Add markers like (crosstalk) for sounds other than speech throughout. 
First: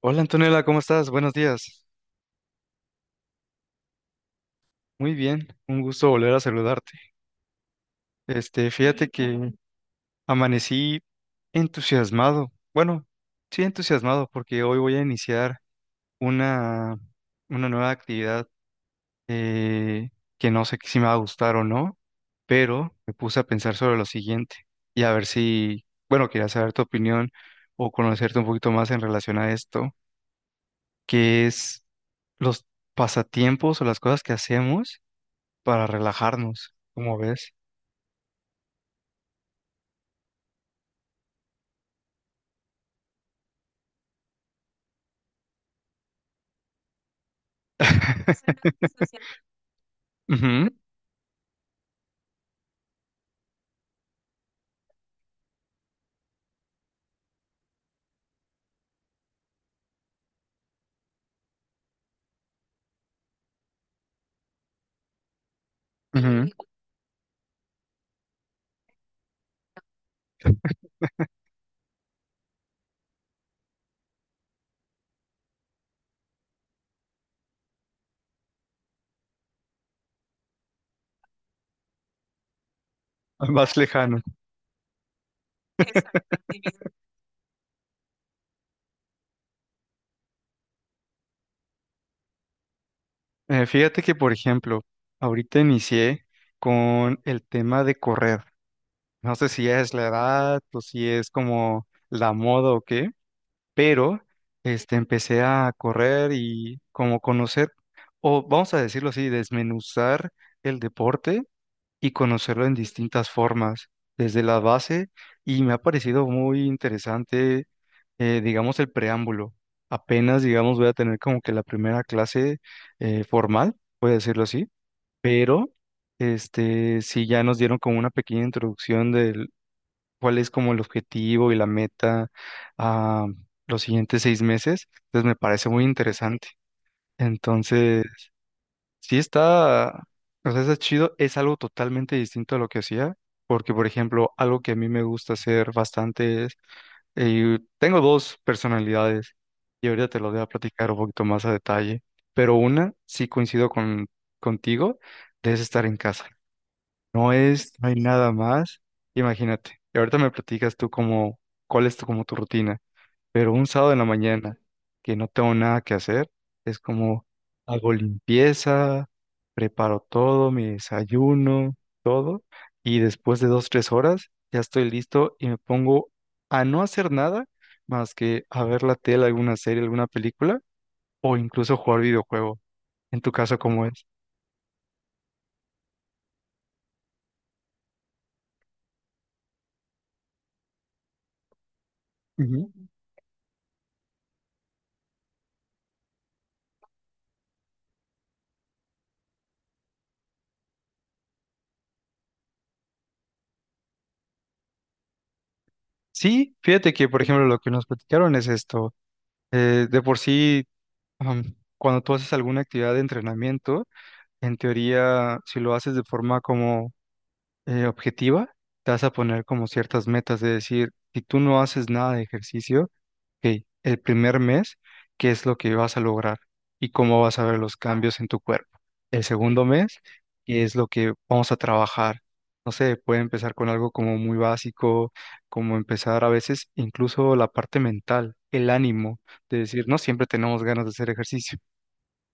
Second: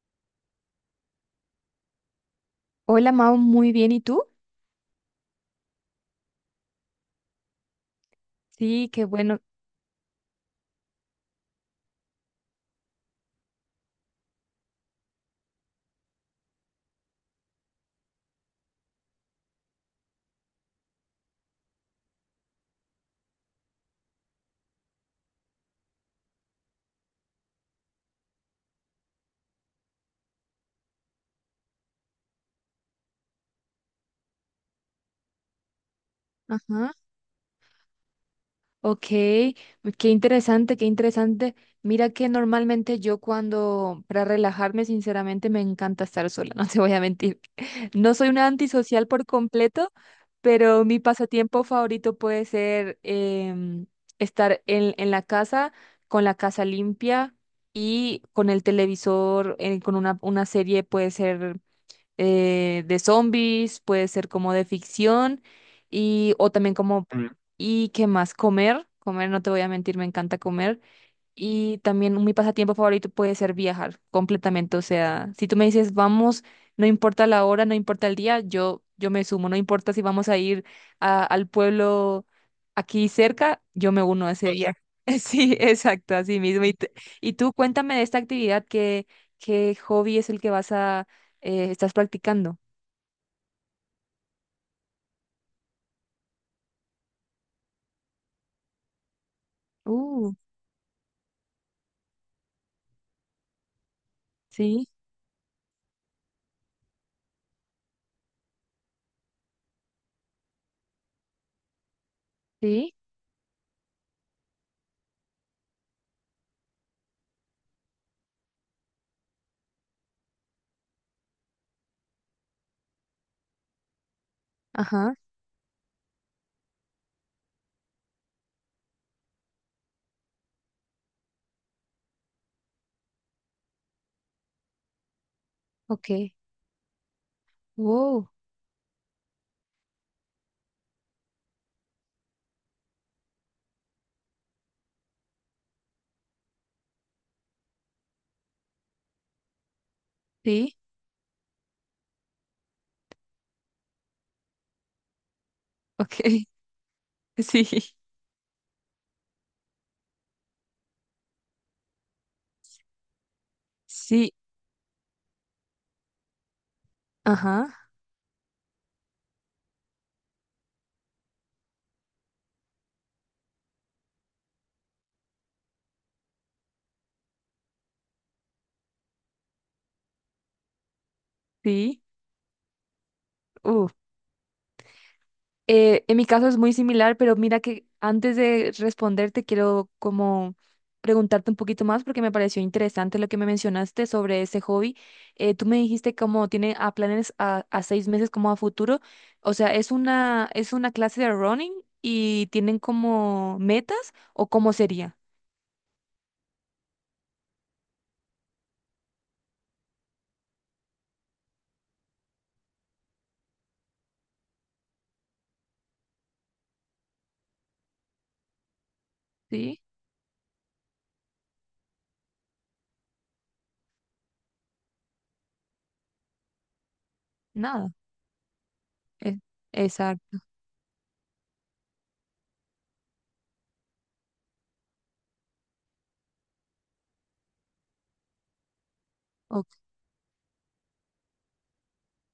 Hola Antonella, ¿cómo estás? Buenos días. Hola Mau, muy bien. ¿Y tú? Muy bien, un gusto volver a saludarte. Este, Sí, qué fíjate bueno. que amanecí entusiasmado. Bueno, sí entusiasmado porque hoy voy a iniciar una, una nueva actividad, eh, que no sé si me va a gustar o no, pero me puse a pensar sobre lo siguiente y a ver si, bueno, quería saber tu opinión o conocerte un poquito más en relación a esto, que es los pasatiempos o las cosas que hacemos para relajarnos, Ajá. como ves. Ok, qué interesante, qué interesante. Mira que normalmente yo cuando, para relajarme, sinceramente me encanta estar sola, (laughs) no te voy a mentir. No soy una (laughs) antisocial por completo, Ujú, pero mi pasatiempo favorito puede ser estar en la casa, con la casa limpia y con el televisor, con una serie puede ser de zombies, puede ser como de ficción y ujú. o también como y qué más comer, comer no te voy a mentir, me encanta comer. Y también mi pasatiempo favorito puede ser viajar completamente. O sea, si tú me dices, vamos, no importa la hora, no importa el día, yo me sumo. No importa si vamos a ir al pueblo aquí cerca, Más yo me lejano. uno a ese viaje. (laughs) Sí, exacto, así mismo. Y tú cuéntame de esta actividad, ¿qué hobby es el que estás practicando? Fíjate que, por ejemplo, ahorita inicié con el tema de correr. No sé si es la Uh, edad o si es como la moda o qué, pero sí, este, empecé a correr y como conocer, o vamos a decirlo así, desmenuzar el deporte y conocerlo en sí, distintas formas, desde la base, y me ha parecido muy interesante, digamos, el preámbulo. Apenas, digamos, voy a tener como que la primera clase formal, puede decirlo así, ajá, pero este, sí ya nos dieron como una pequeña introducción de cuál es como el objetivo y la meta a los siguientes 6 meses, entonces me parece muy ok. interesante. Entonces, Wow, sí está, o sea, está chido, es algo totalmente distinto a lo que hacía, porque por ejemplo, algo que a mí me gusta hacer bastante es, tengo dos personalidades y ahorita te lo voy a sí, platicar un poquito más a detalle, pero una sí coincido contigo, es estar en casa. ok, No (laughs) es, no hay sí, nada más, imagínate. Y ahorita me platicas tú como, cuál es tu, como tu rutina. Pero un sábado en la sí, mañana que no tengo nada que hacer, es como ajá, hago limpieza, preparo todo, mi desayuno, todo, y después de dos, tres horas ya estoy listo y me pongo a no hacer nada más que a ver la tele, alguna serie, alguna película o incluso jugar sí. videojuego. En tu caso, ¿cómo Uf, es? En mi caso es muy similar, pero mira que antes de responderte quiero como preguntarte un poquito más porque me pareció Ujú. interesante lo que me mencionaste sobre ese hobby. Tú me dijiste como tiene a planes a 6 meses como a futuro. O sea, es una clase de running y tienen como metas o cómo sería? Sí, fíjate que, por ejemplo, lo que nos platicaron es esto. De por sí, cuando tú haces alguna actividad de entrenamiento, en teoría, si lo haces de forma como objetiva, te vas a poner como Sí, ciertas metas de decir, si tú no haces nada de ejercicio, ok, el primer mes, ¿qué es lo que vas a lograr? Y cómo vas a ver los nada. cambios en tu cuerpo. El e- segundo mes, exacto. ¿qué es lo que vamos a trabajar? No sé, puede empezar con algo como muy básico, como empezar a veces incluso la parte mental, el ánimo, de Ok, decir, no siempre tenemos ganas de hacer ejercicio,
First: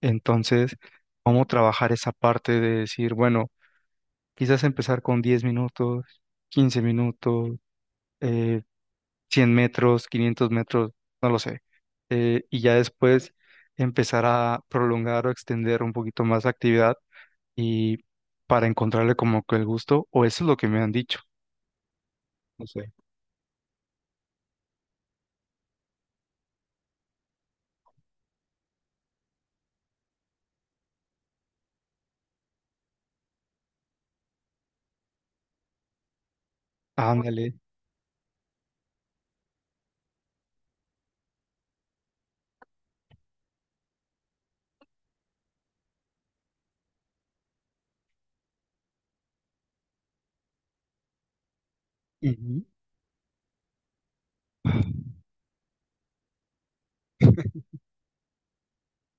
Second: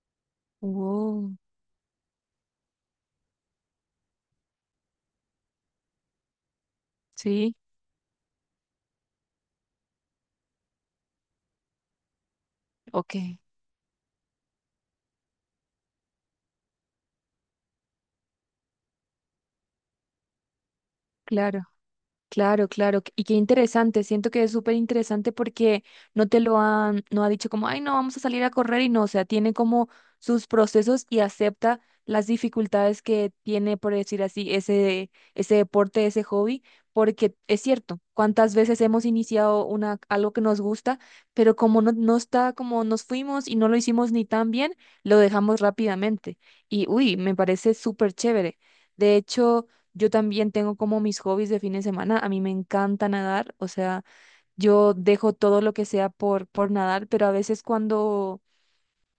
entonces, wow. ¿cómo trabajar esa parte de decir, bueno, quizás empezar con 10 minutos, 15 minutos, Sí, eh, 100 metros, 500 metros, no lo sé, y ya ok, después empezar a prolongar o extender un poquito más la actividad y para encontrarle como que el gusto, o eso es lo que me han dicho, claro. no Claro, sé. claro. Y qué interesante. Siento que es súper interesante porque no ha dicho como, ay, no, vamos a salir a correr y no. O sea, tiene como sus procesos y acepta las dificultades que tiene, por decir así, ese deporte, ese hobby. Porque Ándale. es cierto, cuántas veces hemos iniciado algo que nos gusta, pero como no está, como nos fuimos y no lo hicimos ni tan bien, lo dejamos rápidamente. Y uy, me parece súper chévere. De hecho. Yo también tengo como mis hobbies de fin de semana. A mí me Ujú. encanta nadar, o sea, yo dejo todo lo que sea por nadar, pero a veces cuando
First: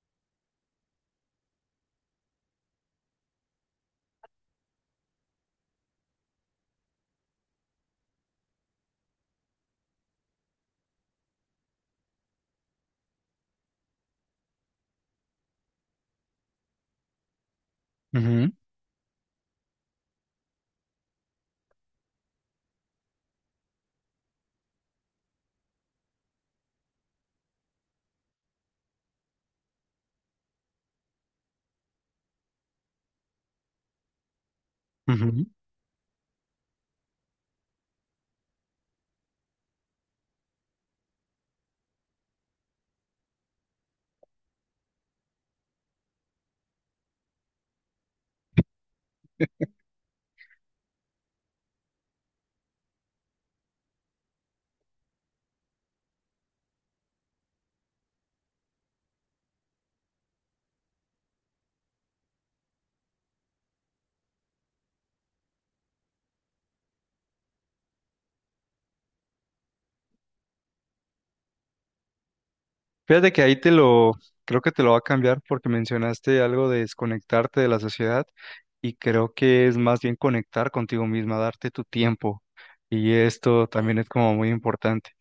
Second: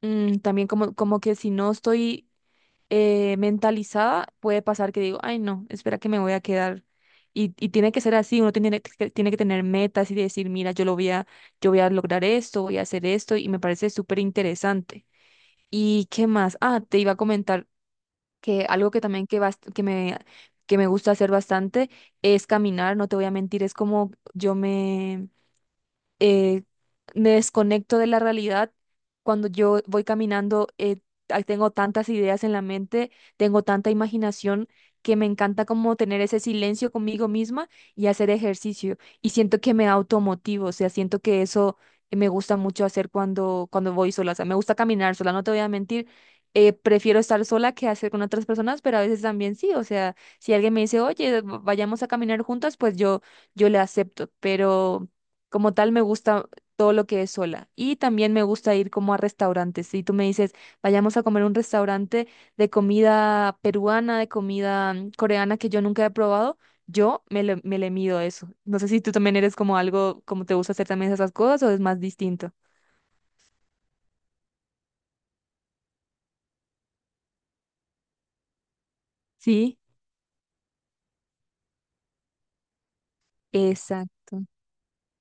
también como que si no estoy mentalizada, puede pasar que digo, ay no, espera que me voy a quedar. Y tiene que ser así, uno tiene que tener metas y decir, mira, yo voy a lograr esto, voy a hacer esto, y me parece súper interesante. ¿Y qué más? Ah, te iba a comentar Ujú, que algo que también que me gusta hacer bastante es caminar, no te voy a mentir, es como yo eh, me desconecto de la realidad. Cuando yo voy caminando, ah, tengo tantas ideas en la mente, tengo tanta imaginación que me ujú. encanta como tener ese silencio conmigo misma y hacer ejercicio. Y siento que me automotivo, o sea, siento que eso me gusta mucho hacer cuando voy sola. O sea, me gusta caminar sola, no te voy a mentir. Prefiero estar sola que hacer con otras personas, pero a veces también sí. O sea, si alguien me dice, oye, vayamos a caminar juntas, pues yo le acepto. Pero como tal, me gusta todo lo que es sola. Y también me gusta ir como a restaurantes. Si tú me dices, vayamos a comer a un restaurante de comida peruana, de comida coreana que yo nunca he probado, yo me le mido eso. No sé si tú también eres como algo, como te gusta hacer también esas cosas o es más distinto. Fíjate que ahí te lo, creo que te lo va a cambiar porque mencionaste algo de desconectarte de la sociedad y creo que es Sí, más bien conectar contigo misma, darte tu tiempo, y esto también es como exacto. muy importante.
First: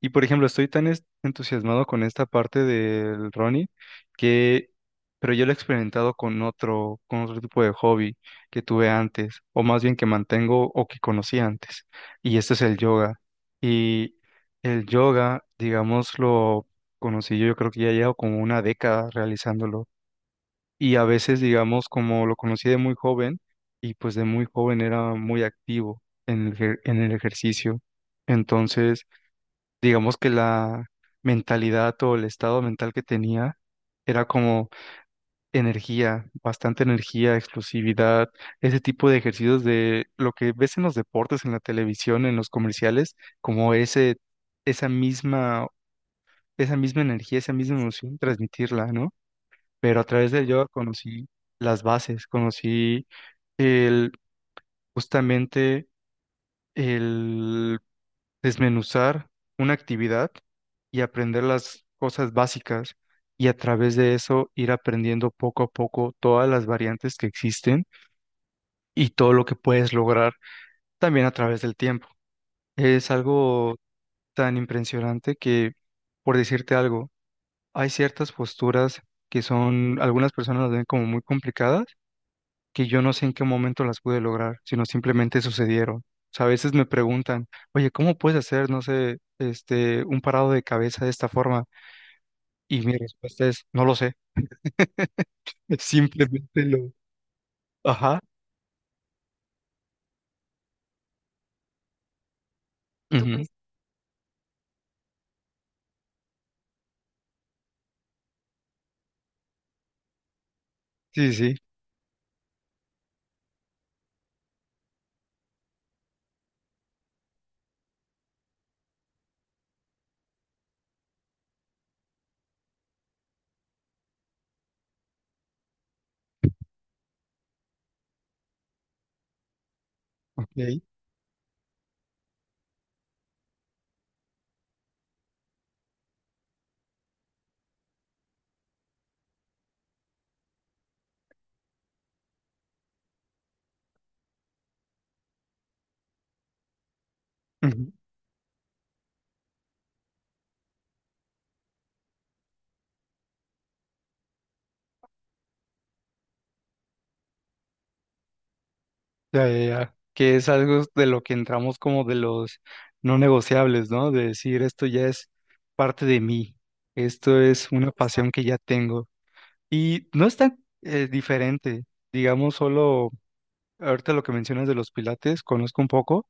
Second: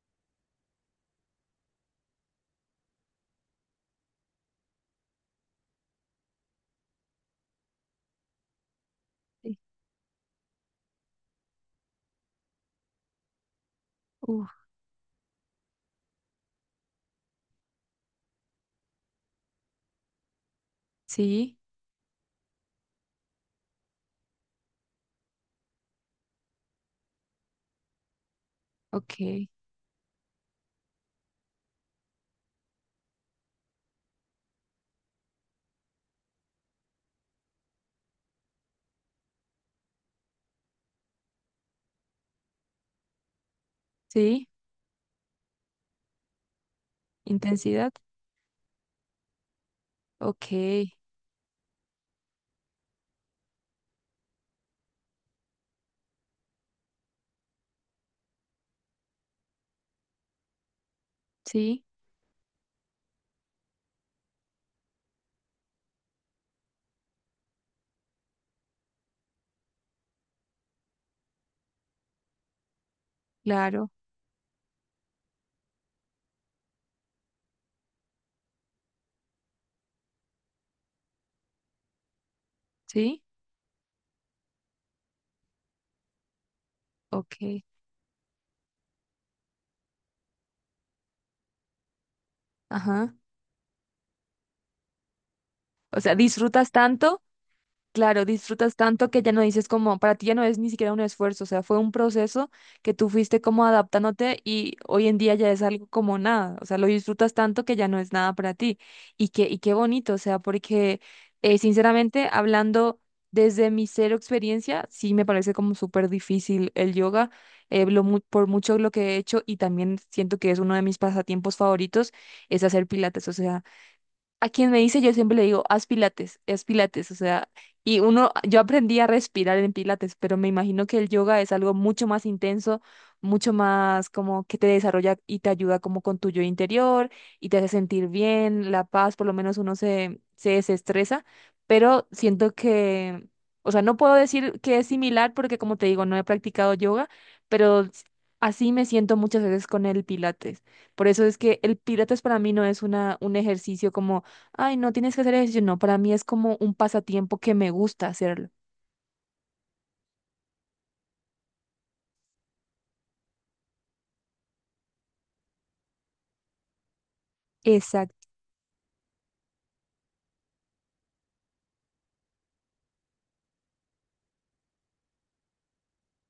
Y por ejemplo, estoy tan entusiasmado con esta parte del Ronnie que, pero yo lo he experimentado con otro tipo de hobby que tuve antes Sí, o más bien que mantengo o que conocí antes, y este es el yoga. Y uf, el yoga, digámoslo, conocí yo creo que ya llevo como una década realizándolo. Y a veces, sí, digamos, como lo conocí de muy joven, y pues de muy joven era muy activo en el, en el ejercicio. Entonces, ok. digamos que la mentalidad o el estado mental que tenía era como energía, bastante energía, explosividad, ese tipo de ejercicios de lo que ves en los deportes, en la televisión, en los comerciales, como ese, Sí, esa misma, esa misma energía, esa misma intensidad. emoción, transmitirla, ¿no? Pero a través del Ok, yoga conocí las bases, conocí el, justamente el desmenuzar una actividad y aprender las sí, cosas básicas, y a través de eso ir aprendiendo poco a poco todas las variantes que existen y todo lo que puedes lograr también a través del tiempo. Es algo claro. tan impresionante que, por decirte algo, hay ciertas posturas que son, algunas personas las ven como muy complicadas, que yo no Sí, sé en qué momento las pude lograr, sino simplemente sucedieron. O sea, a veces me preguntan, ok. oye, ¿cómo puedes hacer, no sé, este, un parado de cabeza de esta forma? Y mi Ajá. respuesta es, no lo sé, (laughs) O sea, simplemente disfrutas lo... tanto. Ajá. Claro, disfrutas tanto que ya no dices como, para ti ya no es ni siquiera un esfuerzo, o sea, fue un proceso que tú fuiste Ujú. como adaptándote y hoy en día ya es algo como nada, o sea, lo disfrutas tanto que ya no es nada para ti. Y qué bonito, o sea, porque Sí, sí, sinceramente, hablando desde mi cero experiencia, sí me parece como súper difícil el yoga, por mucho lo que he hecho y también siento que es uno de mis pasatiempos favoritos, es hacer pilates, o sea a quien me dice, yo siempre le digo, haz pilates, o sea, y uno, yo aprendí a respirar en pilates, pero me ok. imagino que el yoga es algo mucho más intenso, mucho más como que te desarrolla y te ayuda como con tu yo interior y te hace sentir bien, la paz, por lo menos uno se desestresa, pero siento que, o sea, no puedo decir que es similar porque como te digo, no he practicado yoga, pero Ujú. Así me siento muchas veces con el pilates. Por eso es que el pilates para mí no es un ejercicio como ay, no tienes que hacer ejercicio. No, para mí es como un pasatiempo que me gusta hacerlo. Ya, ya, ya. Que es algo de lo que entramos como de los no negociables, ¿no? De decir, esto ya es parte de mí, esto es una Exacto, pasión que ya tengo. Y no es tan diferente, digamos, solo ahorita lo que mencionas de los pilates, conozco un poco,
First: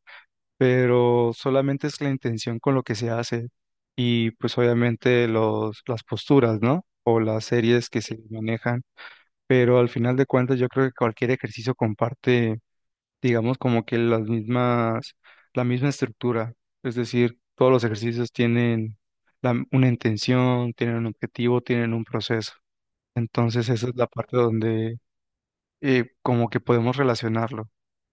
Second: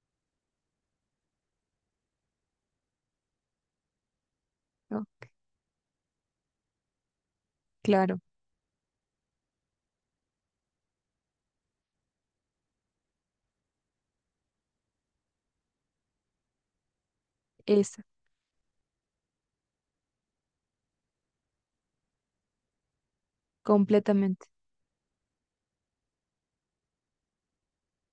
pero solamente es la intención con lo que se hace y pues obviamente los, las posturas, ¿no? O las series que se claro, manejan, pero al final de cuentas yo creo que cualquier ejercicio comparte, digamos, como que las mismas, la misma estructura, es decir, todos los esa, ejercicios tienen una intención, tienen un objetivo, tienen un proceso. Entonces esa es la parte completamente. donde como que podemos relacionarlo.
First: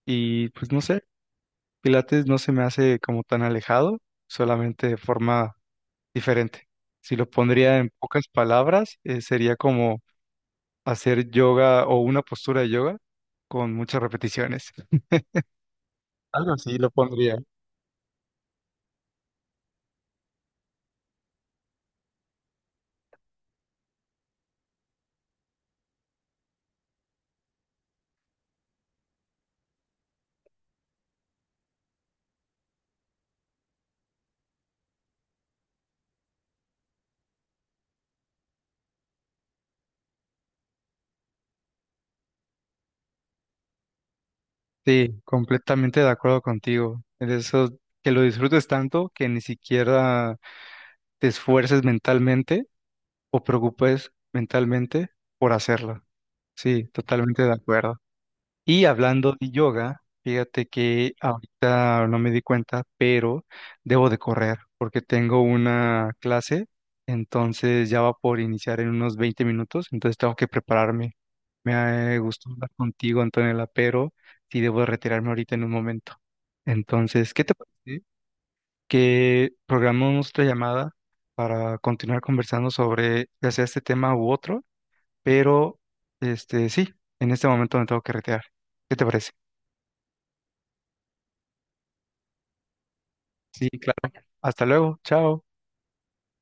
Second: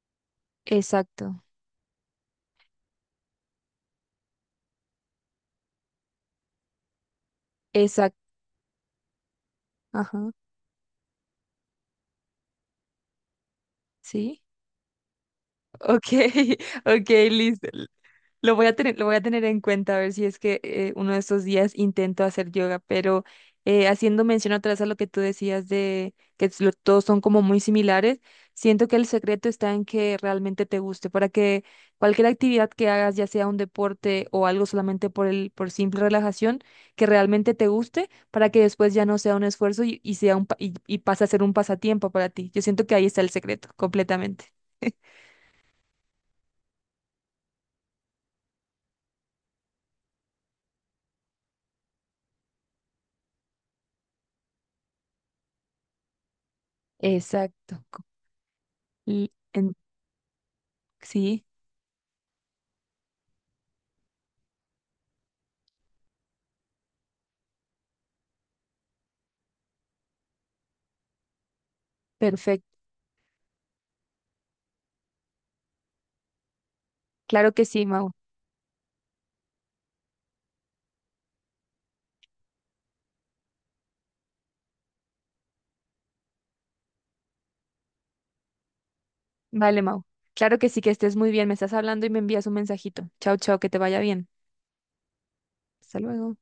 Y pues no sé, Exacto, pilates no se me hace como tan alejado, solamente de forma diferente. Si lo pondría en pocas exacto, palabras, sería como ajá, hacer yoga o una postura de yoga con muchas sí. repeticiones. Ok, Algo así (laughs) lo ok, pondría. listo. Lo voy a tener en cuenta a ver si es que uno de estos días intento hacer yoga, pero haciendo mención otra vez a lo que tú decías de que es todos son como muy similares, siento que el secreto está en que realmente te guste, para que cualquier actividad que hagas, ya sea un deporte o algo solamente por por simple relajación, que realmente te guste, para que después ya no sea un esfuerzo y sea y pase a ser un pasatiempo para ti. Yo siento que ahí está el secreto, completamente. Sí, completamente de acuerdo contigo. En eso, que lo disfrutes tanto que ni siquiera te esfuerces mentalmente o preocupes mentalmente por hacerlo. Sí, totalmente de Exacto. acuerdo. Y L- hablando de en- yoga, fíjate que sí, ahorita no me di cuenta, pero debo de correr porque tengo una clase, entonces ya va por iniciar en unos 20 minutos, entonces tengo que prepararme. Me gustó perfecto. hablar contigo, Antonella, pero sí debo de retirarme ahorita en un momento. Entonces, ¿qué te Claro que sí, parece Mau. que programamos nuestra llamada para continuar conversando sobre ya sea este tema u otro? Pero, este, sí, en este momento me tengo que retirar. ¿Qué te parece? Vale, Mau. Claro que sí, que estés muy bien. Me estás hablando y me envías un mensajito. Chao, chao, Sí, que te vaya claro. bien. Hasta luego. Chao. Hasta luego.